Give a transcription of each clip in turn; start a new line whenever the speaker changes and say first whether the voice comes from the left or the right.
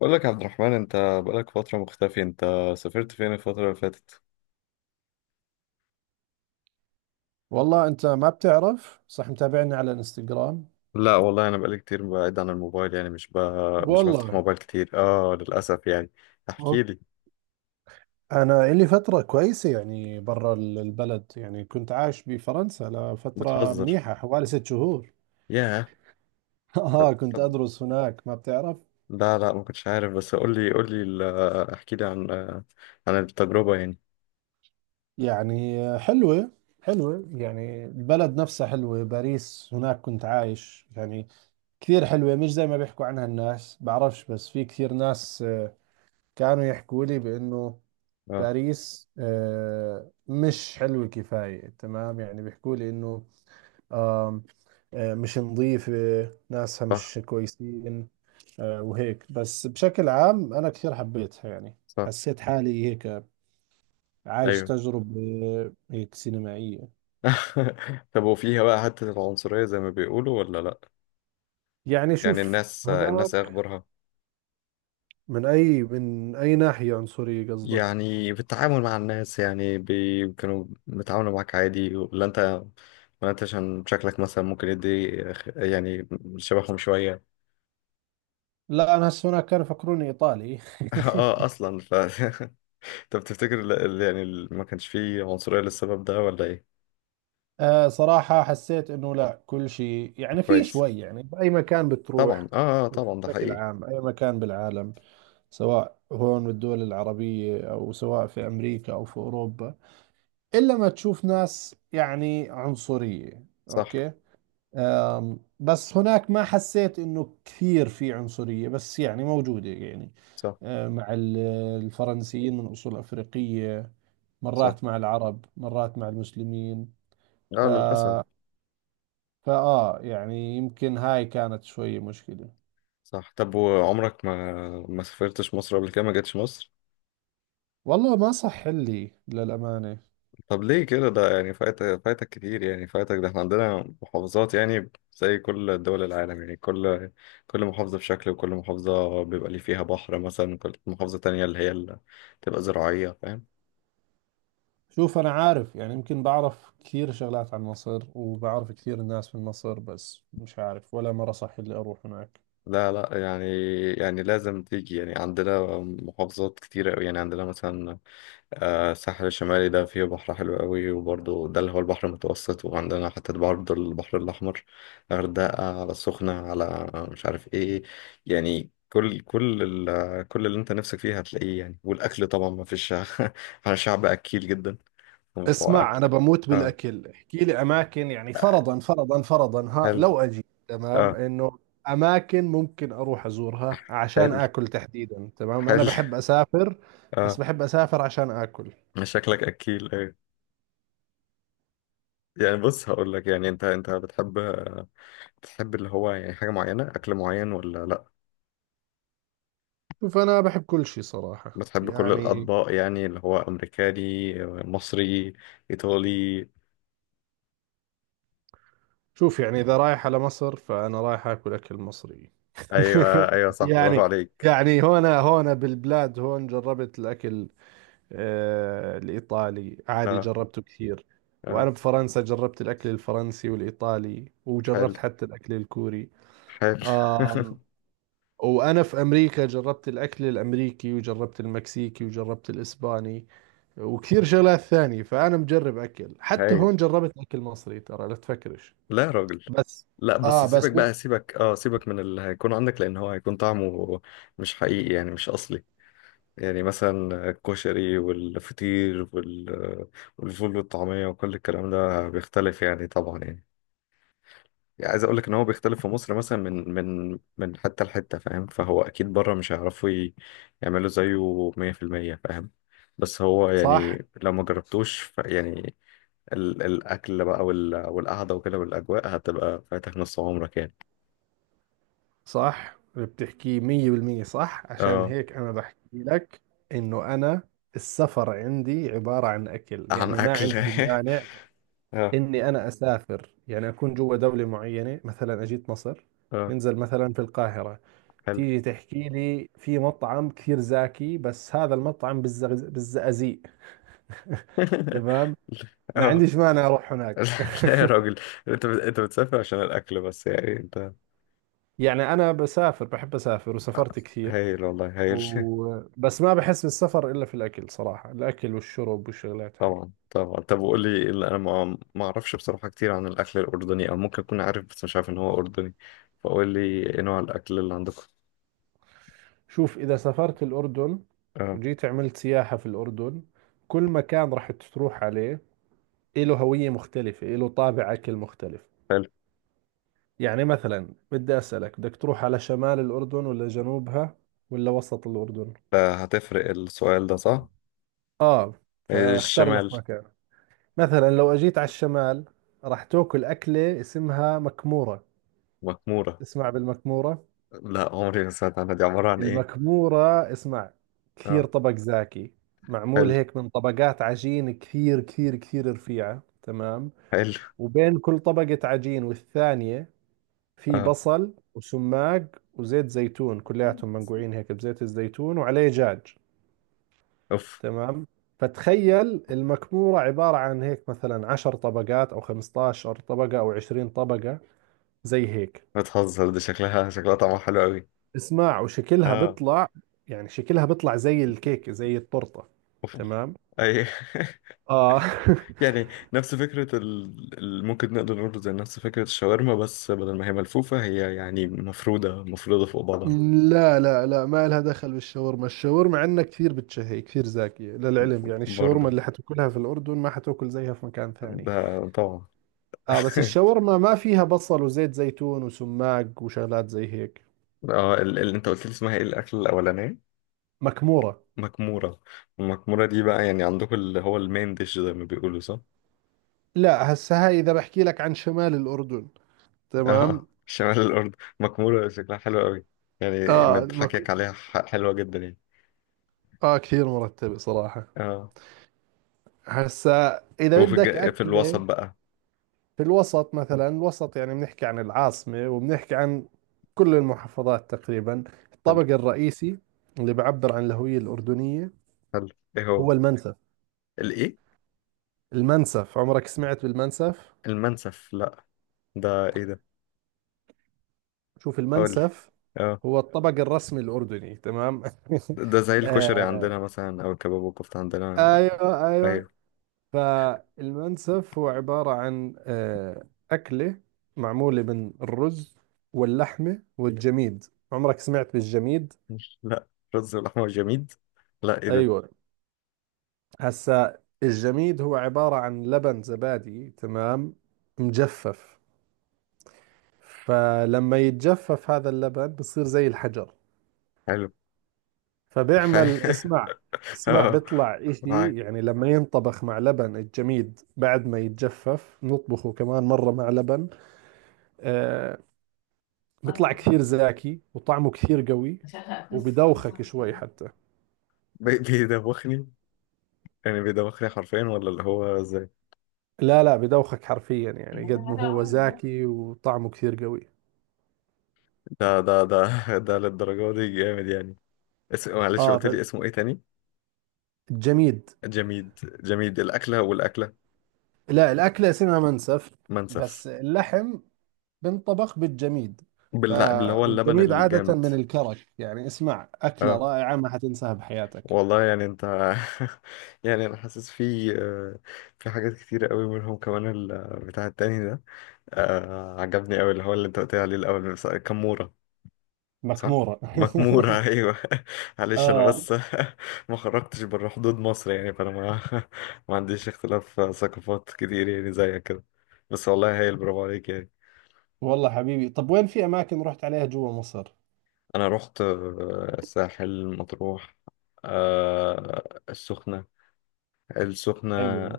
left: بقول لك يا عبد الرحمن، انت بقالك فترة مختفي. انت سافرت فين الفترة اللي فاتت؟
right: والله انت ما بتعرف، صح؟ متابعني على الانستغرام.
left: لا والله، انا بقالي كتير بعيد عن الموبايل. يعني مش بفتح
right: والله
left: موبايل كتير، للأسف يعني. احكي
right: أوك.
left: لي.
right: انا لي فترة كويسة يعني برا البلد، يعني كنت عايش بفرنسا لفترة
left: بتهزر.
right: منيحة حوالي 6 شهور.
left: ياه. طب
right: اه كنت
left: طب
right: ادرس هناك، ما بتعرف.
left: لا لا، ما كنتش عارف. بس قول لي احكي لي عن التجربة يعني.
right: يعني حلوة، حلوة. يعني البلد نفسها حلوة، باريس، هناك كنت عايش يعني. كثير حلوة، مش زي ما بيحكوا عنها الناس، بعرفش، بس في كثير ناس كانوا يحكوا لي بانه
left: اه،
right: باريس مش حلوة كفاية. تمام، يعني بيحكوا لي إنه آم، مش نظيفة، ناسها
left: صح
right: مش كويسين. وهيك، بس بشكل عام أنا كثير حبيتها يعني.
left: صح،
right: حسيت حالي هيك عايش
left: ايوه.
right: تجربة هيك سينمائية.
left: طب، وفيها بقى حتة العنصرية زي ما بيقولوا ولا لا؟
right: يعني
left: يعني
right: شوف،
left: الناس ايه
right: هناك
left: اخبارها؟
right: من أي، من أي ناحية عنصرية قصدك؟
left: يعني في التعامل مع الناس، يعني كانوا بيتعاملوا معاك عادي، ولا انت عشان شكلك مثلا ممكن يدي يعني شبههم شوية.
right: لا، أنا هسه هناك كانوا يفكروني إيطالي.
left: اه، اصلا طب تفتكر ما كانش فيه عنصرية للسبب ده ولا ايه؟
right: آه صراحة حسيت انه لا، كل شيء يعني في
left: كويس.
right: شوي يعني بأي مكان
left: طبعا
right: بتروح،
left: اه اه طبعا ده
right: بشكل
left: حقيقي.
right: عام أي مكان بالعالم، سواء هون بالدول العربية أو سواء في أمريكا أو في أوروبا، إلا ما تشوف ناس يعني عنصرية،
left: صح
right: أوكي. آم، بس هناك ما حسيت إنه كثير في عنصرية، بس يعني موجودة يعني.
left: صح
right: آه مع الفرنسيين من أصول أفريقية،
left: صح،
right: مرات مع العرب، مرات مع المسلمين. ف
left: اه، للأسف.
right: فآه يعني يمكن هاي كانت شوي مشكلة.
left: صح. طب وعمرك ما سافرتش مصر قبل كده، ما جيتش مصر؟
right: والله ما صح لي، للأمانة.
left: طب ليه كده؟ ده يعني فايتك كتير، يعني فايتك ده. احنا عندنا محافظات، يعني زي كل دول العالم. يعني كل محافظة بشكل، وكل محافظة بيبقى ليه فيها بحر مثلا، كل محافظة تانية اللي هي اللي تبقى زراعية، فاهم؟
right: شوف، أنا عارف يعني، يمكن بعرف كثير شغلات عن مصر وبعرف كثير ناس من مصر، بس مش عارف ولا مرة صح لي أروح هناك.
left: لا لا، يعني لازم تيجي. يعني عندنا محافظات كتيرة أوي. يعني عندنا مثلا الساحل الشمالي، ده فيه بحر حلو قوي، وبرضه ده اللي هو البحر المتوسط. وعندنا حتة برضه البحر الأحمر، غردقة، على السخنة، على مش عارف إيه. يعني كل اللي أنت نفسك فيه هتلاقيه يعني. والأكل طبعا ما فيش. احنا شعب أكيل جدا، ومتوقع
right: اسمع، أنا
left: أكل.
right: بموت
left: آه،
right: بالأكل. احكي لي أماكن، يعني فرضا، فرضا، فرضا، ها
left: حلو.
right: لو أجي، تمام،
left: آه،
right: إنه أماكن ممكن أروح أزورها عشان
left: حلو
right: آكل تحديدا. تمام، أنا
left: حلو.
right: بحب أسافر بس
left: آه.
right: بحب أسافر عشان آكل.
left: شكلك أكيل، آه. يعني بص، هقول لك. يعني انت بتحب اللي هو يعني حاجة معينة، أكل معين ولا لأ؟
right: شوف، أنا بحب كل شيء صراحة
left: بتحب كل
right: يعني.
left: الأطباق، يعني اللي هو أمريكاني، مصري، إيطالي.
right: شوف، يعني إذا رايح على مصر فأنا رايح آكل أكل مصري.
left: أيوه أيوه، صح، برافو
right: يعني،
left: عليك.
right: يعني هنا بالبلاد هون جربت الأكل، آه الإيطالي عادي
left: اه
right: جربته كثير. وأنا
left: اه،
right: بفرنسا جربت الأكل الفرنسي والإيطالي،
left: حلو
right: وجربت حتى الأكل الكوري.
left: حلو.
right: آم. وأنا في أمريكا جربت الأكل الأمريكي، وجربت المكسيكي، وجربت الإسباني، وكثير شغلات ثانية. فأنا مجرب أكل، حتى
left: هايل.
right: هون جربت أكل مصري، ترى لا تفكرش.
left: لا يا راجل.
right: بس
left: لا بس
right: اه،
left: سيبك
right: بس
left: بقى سيبك اه سيبك من اللي هيكون عندك، لأن هو هيكون طعمه مش حقيقي، يعني مش أصلي. يعني مثلا الكشري والفطير والفول والطعمية، وكل الكلام ده بيختلف يعني، طبعا يعني، يعني عايز اقول لك ان هو بيختلف في مصر مثلا من حتة لحتة، فاهم؟ فهو اكيد بره مش هيعرفوا يعملوا زيه 100%، فاهم؟ بس هو
right: صح،
left: يعني لو ما جربتوش يعني الاكل بقى والقعدة وكده والاجواء هتبقى فاتك نص عمرك يعني.
right: صح بتحكي مية بالمية. صح، عشان
left: اه.
right: هيك أنا بحكي لك إنه أنا السفر عندي عبارة عن أكل،
left: عن
right: يعني ما
left: اكل.
right: عندي مانع
left: اه
right: إني أنا أسافر يعني أكون جوا دولة معينة، مثلا أجيت مصر،
left: اه،
right: ننزل مثلا في القاهرة،
left: حلو.
right: تيجي تحكي لي في مطعم كثير زاكي بس هذا المطعم بالزغز... بالزقازيق. تمام، ما
left: اه.
right: عنديش مانع أروح هناك.
left: لا يا راجل. انت بتسافر عشان الاكل بس يعني، انت.
right: يعني أنا بسافر، بحب أسافر، وسافرت كثير.
left: هايل، والله هايل.
right: بس ما بحس بالسفر إلا في الأكل صراحة، الأكل والشرب والشغلات هاي.
left: طبعا طبعا. طب وقول لي ايه اللي انا ما اعرفش بصراحه كتير عن الاكل الاردني، او ممكن اكون عارف بس مش عارف ان هو اردني. فقول لي ايه نوع الاكل اللي عندكم؟
right: شوف، إذا سافرت الأردن
left: اه،
right: وجيت عملت سياحة في الأردن، كل مكان راح تروح عليه إله هوية مختلفة، إله طابع أكل مختلف.
left: حلو.
right: يعني مثلا بدي أسألك، بدك تروح على شمال الأردن ولا جنوبها ولا وسط الأردن؟
left: هتفرق. السؤال ده صح.
right: آه، فاختار لك
left: الشمال.
right: مكان. مثلا لو أجيت على الشمال، راح تاكل أكلة اسمها مكمورة.
left: مكموره؟
right: تسمع بالمكمورة؟
left: لا، عمري ما سمعت عنها. دي عباره عن ايه؟
right: المكمورة، اسمع، كثير
left: اه،
right: طبق زاكي، معمول
left: حلو
right: هيك من طبقات عجين كثير كثير كثير رفيعة. تمام،
left: حلو.
right: وبين كل طبقة عجين والثانية في
left: اه،
right: بصل وسماق وزيت زيتون، كلياتهم منقوعين هيك بزيت الزيتون وعليه جاج.
left: اوف.
right: تمام، فتخيل المكمورة عبارة عن هيك مثلا 10 طبقات أو 15 طبقة أو 20 طبقة، زي هيك.
left: بتهزر. دي شكلها طعمها حلو قوي.
right: اسمع، وشكلها
left: اه،
right: بيطلع، يعني شكلها بيطلع زي الكيك زي التورتة.
left: اوف أوف.
right: تمام،
left: اي.
right: اه.
left: يعني نفس فكرة ممكن نقدر نقول زي نفس فكرة الشاورما، بس بدل ما هي ملفوفة، هي يعني مفرودة مفرودة فوق بعضها.
right: لا لا لا، ما لها دخل بالشاورما. الشاورما عندنا كثير بتشهي، كثير زاكية للعلم. يعني الشاورما
left: برضه،
right: اللي حتاكلها في الأردن ما حتاكل زيها في مكان ثاني.
left: ده طبعا.
right: آه بس الشاورما ما فيها بصل وزيت زيتون وسماق وشغلات زي هيك.
left: اه، انت قلت لي اسمها ايه الأكل الأولانية؟
right: مكمورة.
left: مكمورة. المكمورة دي بقى يعني عندكم اللي هو المين ديش زي ما بيقولوا، صح؟
right: لا هسه هاي إذا بحكي لك عن شمال الأردن. تمام،
left: اه، شمال الأرض مكمورة، شكلها حلو قوي. يعني
right: آه
left: من
right: المك...
left: حكيك عليها حلوة جدا يعني.
right: آه كثير مرتبة صراحة.
left: اه.
right: هسه إذا
left: وفي
right: بدك
left: في الوسط
right: أكلة
left: بقى.
right: في الوسط، مثلا الوسط يعني بنحكي عن العاصمة وبنحكي عن كل المحافظات تقريبا،
left: حلو
right: الطبق الرئيسي اللي بعبر عن الهوية الأردنية
left: حلو. ايه هو؟
right: هو المنسف.
left: الايه؟
right: المنسف، عمرك سمعت بالمنسف؟
left: المنسف؟ لا، ده ايه ده؟
right: شوف،
left: قول لي.
right: المنسف
left: اه.
right: هو الطبق الرسمي الأردني. تمام،
left: ده زي الكشري
right: آه،
left: عندنا مثلا، او الكباب والكفته عندنا.
right: ايوه ايوه.
left: ايوه.
right: فالمنسف هو عبارة عن آه أكلة معمولة من الرز واللحمة والجميد. عمرك سمعت بالجميد؟
left: مش، لا. رز ولحمه وجميد. لا، ايه ده؟
right: ايوه، هسا الجميد هو عبارة عن لبن زبادي، تمام، مجفف. فلما يتجفف هذا اللبن بصير زي الحجر.
left: حلو.
right: فبيعمل، اسمع، اسمع
left: اه،
right: بيطلع اشي
left: معاك.
right: يعني، لما ينطبخ مع لبن الجميد بعد ما يتجفف نطبخه كمان مرة مع لبن. آه، بيطلع كثير زاكي وطعمه كثير قوي، وبدوخك شوي حتى.
left: بيدوخني؟ يعني بيدوخني حرفيا ولا اللي هو ازاي؟
right: لا لا، بدوخك حرفيا، يعني قد ما هو زاكي وطعمه كثير قوي.
left: ده ده للدرجه دي جامد يعني؟ معلش
right: اه
left: قلت لي اسمه ايه تاني؟
right: الجميد.
left: جميد، جميد. الاكله
right: لا، الأكلة اسمها منسف،
left: منسف.
right: بس اللحم بنطبخ بالجميد. ف...
left: باللي هو اللبن
right: والجميد عادة
left: الجامد.
right: من الكرك. يعني اسمع، أكلة
left: اه.
right: رائعة ما حتنساها بحياتك.
left: والله يعني انت. يعني انا حاسس في حاجات كتيرة قوي منهم، كمان بتاع التاني ده، عجبني قوي اللي هو اللي انت قلت لي عليه الاول، كمورة. صح.
right: مكمورة.
left: مكمورة. ايوه. معلش، انا
right: آه.
left: بس ما خرجتش بره حدود مصر يعني، فانا ما ما عنديش اختلاف ثقافات كتير يعني زيك كده. بس والله هايل، برافو عليك يعني.
right: والله حبيبي، طب وين في أماكن رحت عليها جوا مصر؟
left: انا رحت الساحل، مطروح، آه، السخنة السخنة،
right: حلو.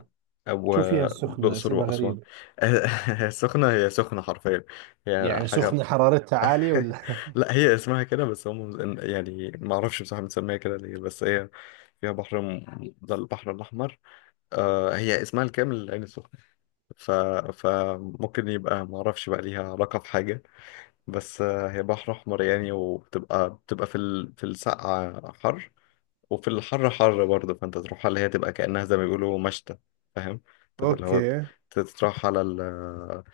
left: أو
right: شو فيها السخنة،
left: الأقصر
right: اسمها
left: وأسوان.
right: غريب،
left: السخنة هي سخنة حرفيا. هي
right: يعني
left: حاجة.
right: سخنة حرارتها عالية ولا؟
left: لا، هي اسمها كده بس، هم يعني ما أعرفش بصراحة بنسميها كده ليه، بس هي فيها بحر ده البحر الأحمر. آه، هي اسمها الكامل العين السخنة. ف... فممكن يبقى، ما أعرفش بقى ليها علاقة في حاجة. بس هي بحر أحمر يعني. وبتبقى في السقعة حر، وفي الحر حر برضه. فانت تروح على اللي هي تبقى كأنها زي ما بيقولوا مشتى، فاهم؟ تبقى اللي هو،
right: اوكي.
left: تتراح على ال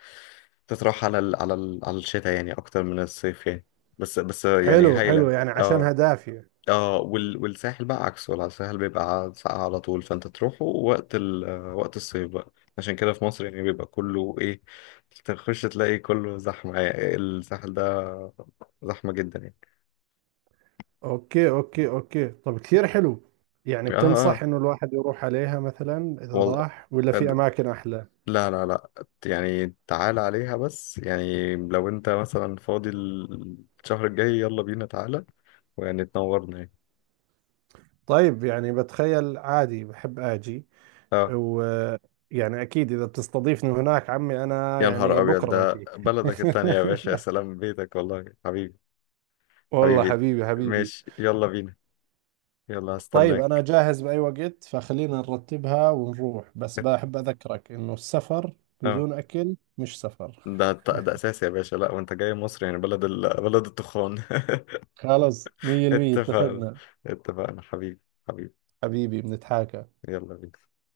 left: تتراح على الشتاء يعني، اكتر من الصيف يعني. بس يعني
right: حلو، حلو،
left: هايلة.
right: يعني عشانها
left: اه
right: دافية.
left: اه. والساحل بقى عكسه، ولا الساحل بيبقى ساقع على طول. فانت تروحه وقت الصيف بقى. عشان كده في مصر يعني بيبقى كله ايه، تخش تلاقي كله زحمة يعني. الساحل ده زحمة جدا يعني.
right: اوكي اوكي اوكي، طب كثير حلو. يعني
left: اه
right: بتنصح
left: اه،
right: انه الواحد يروح عليها مثلا اذا
left: والله.
right: راح، ولا في اماكن احلى؟
left: لا لا لا. يعني تعال عليها بس، يعني لو انت مثلا فاضي الشهر الجاي، يلا بينا، تعالى ويعني تنورنا يعني.
right: طيب يعني بتخيل عادي بحب اجي،
left: اه،
right: و يعني اكيد اذا بتستضيفني هناك عمي، انا
left: يا نهار
right: يعني
left: ابيض،
right: بكره
left: ده
right: باجي.
left: بلدك التانية يا باشا، يا سلام، بيتك والله حبيبي.
right: والله
left: حبيبي،
right: حبيبي، حبيبي.
left: ماشي. يلا بينا، يلا
right: طيب انا
left: هستناك.
right: جاهز باي وقت، فخلينا نرتبها ونروح، بس بحب اذكرك انه السفر
left: اه،
right: بدون اكل مش سفر.
left: ده اساسي يا باشا. لا وانت جاي مصر يعني، بلد بلد التخان.
right: خلاص 100%
left: اتفقنا
right: اتفقنا
left: اتفقنا، حبيبي حبيبي،
right: حبيبي، بنتحاكى.
left: يلا بينا.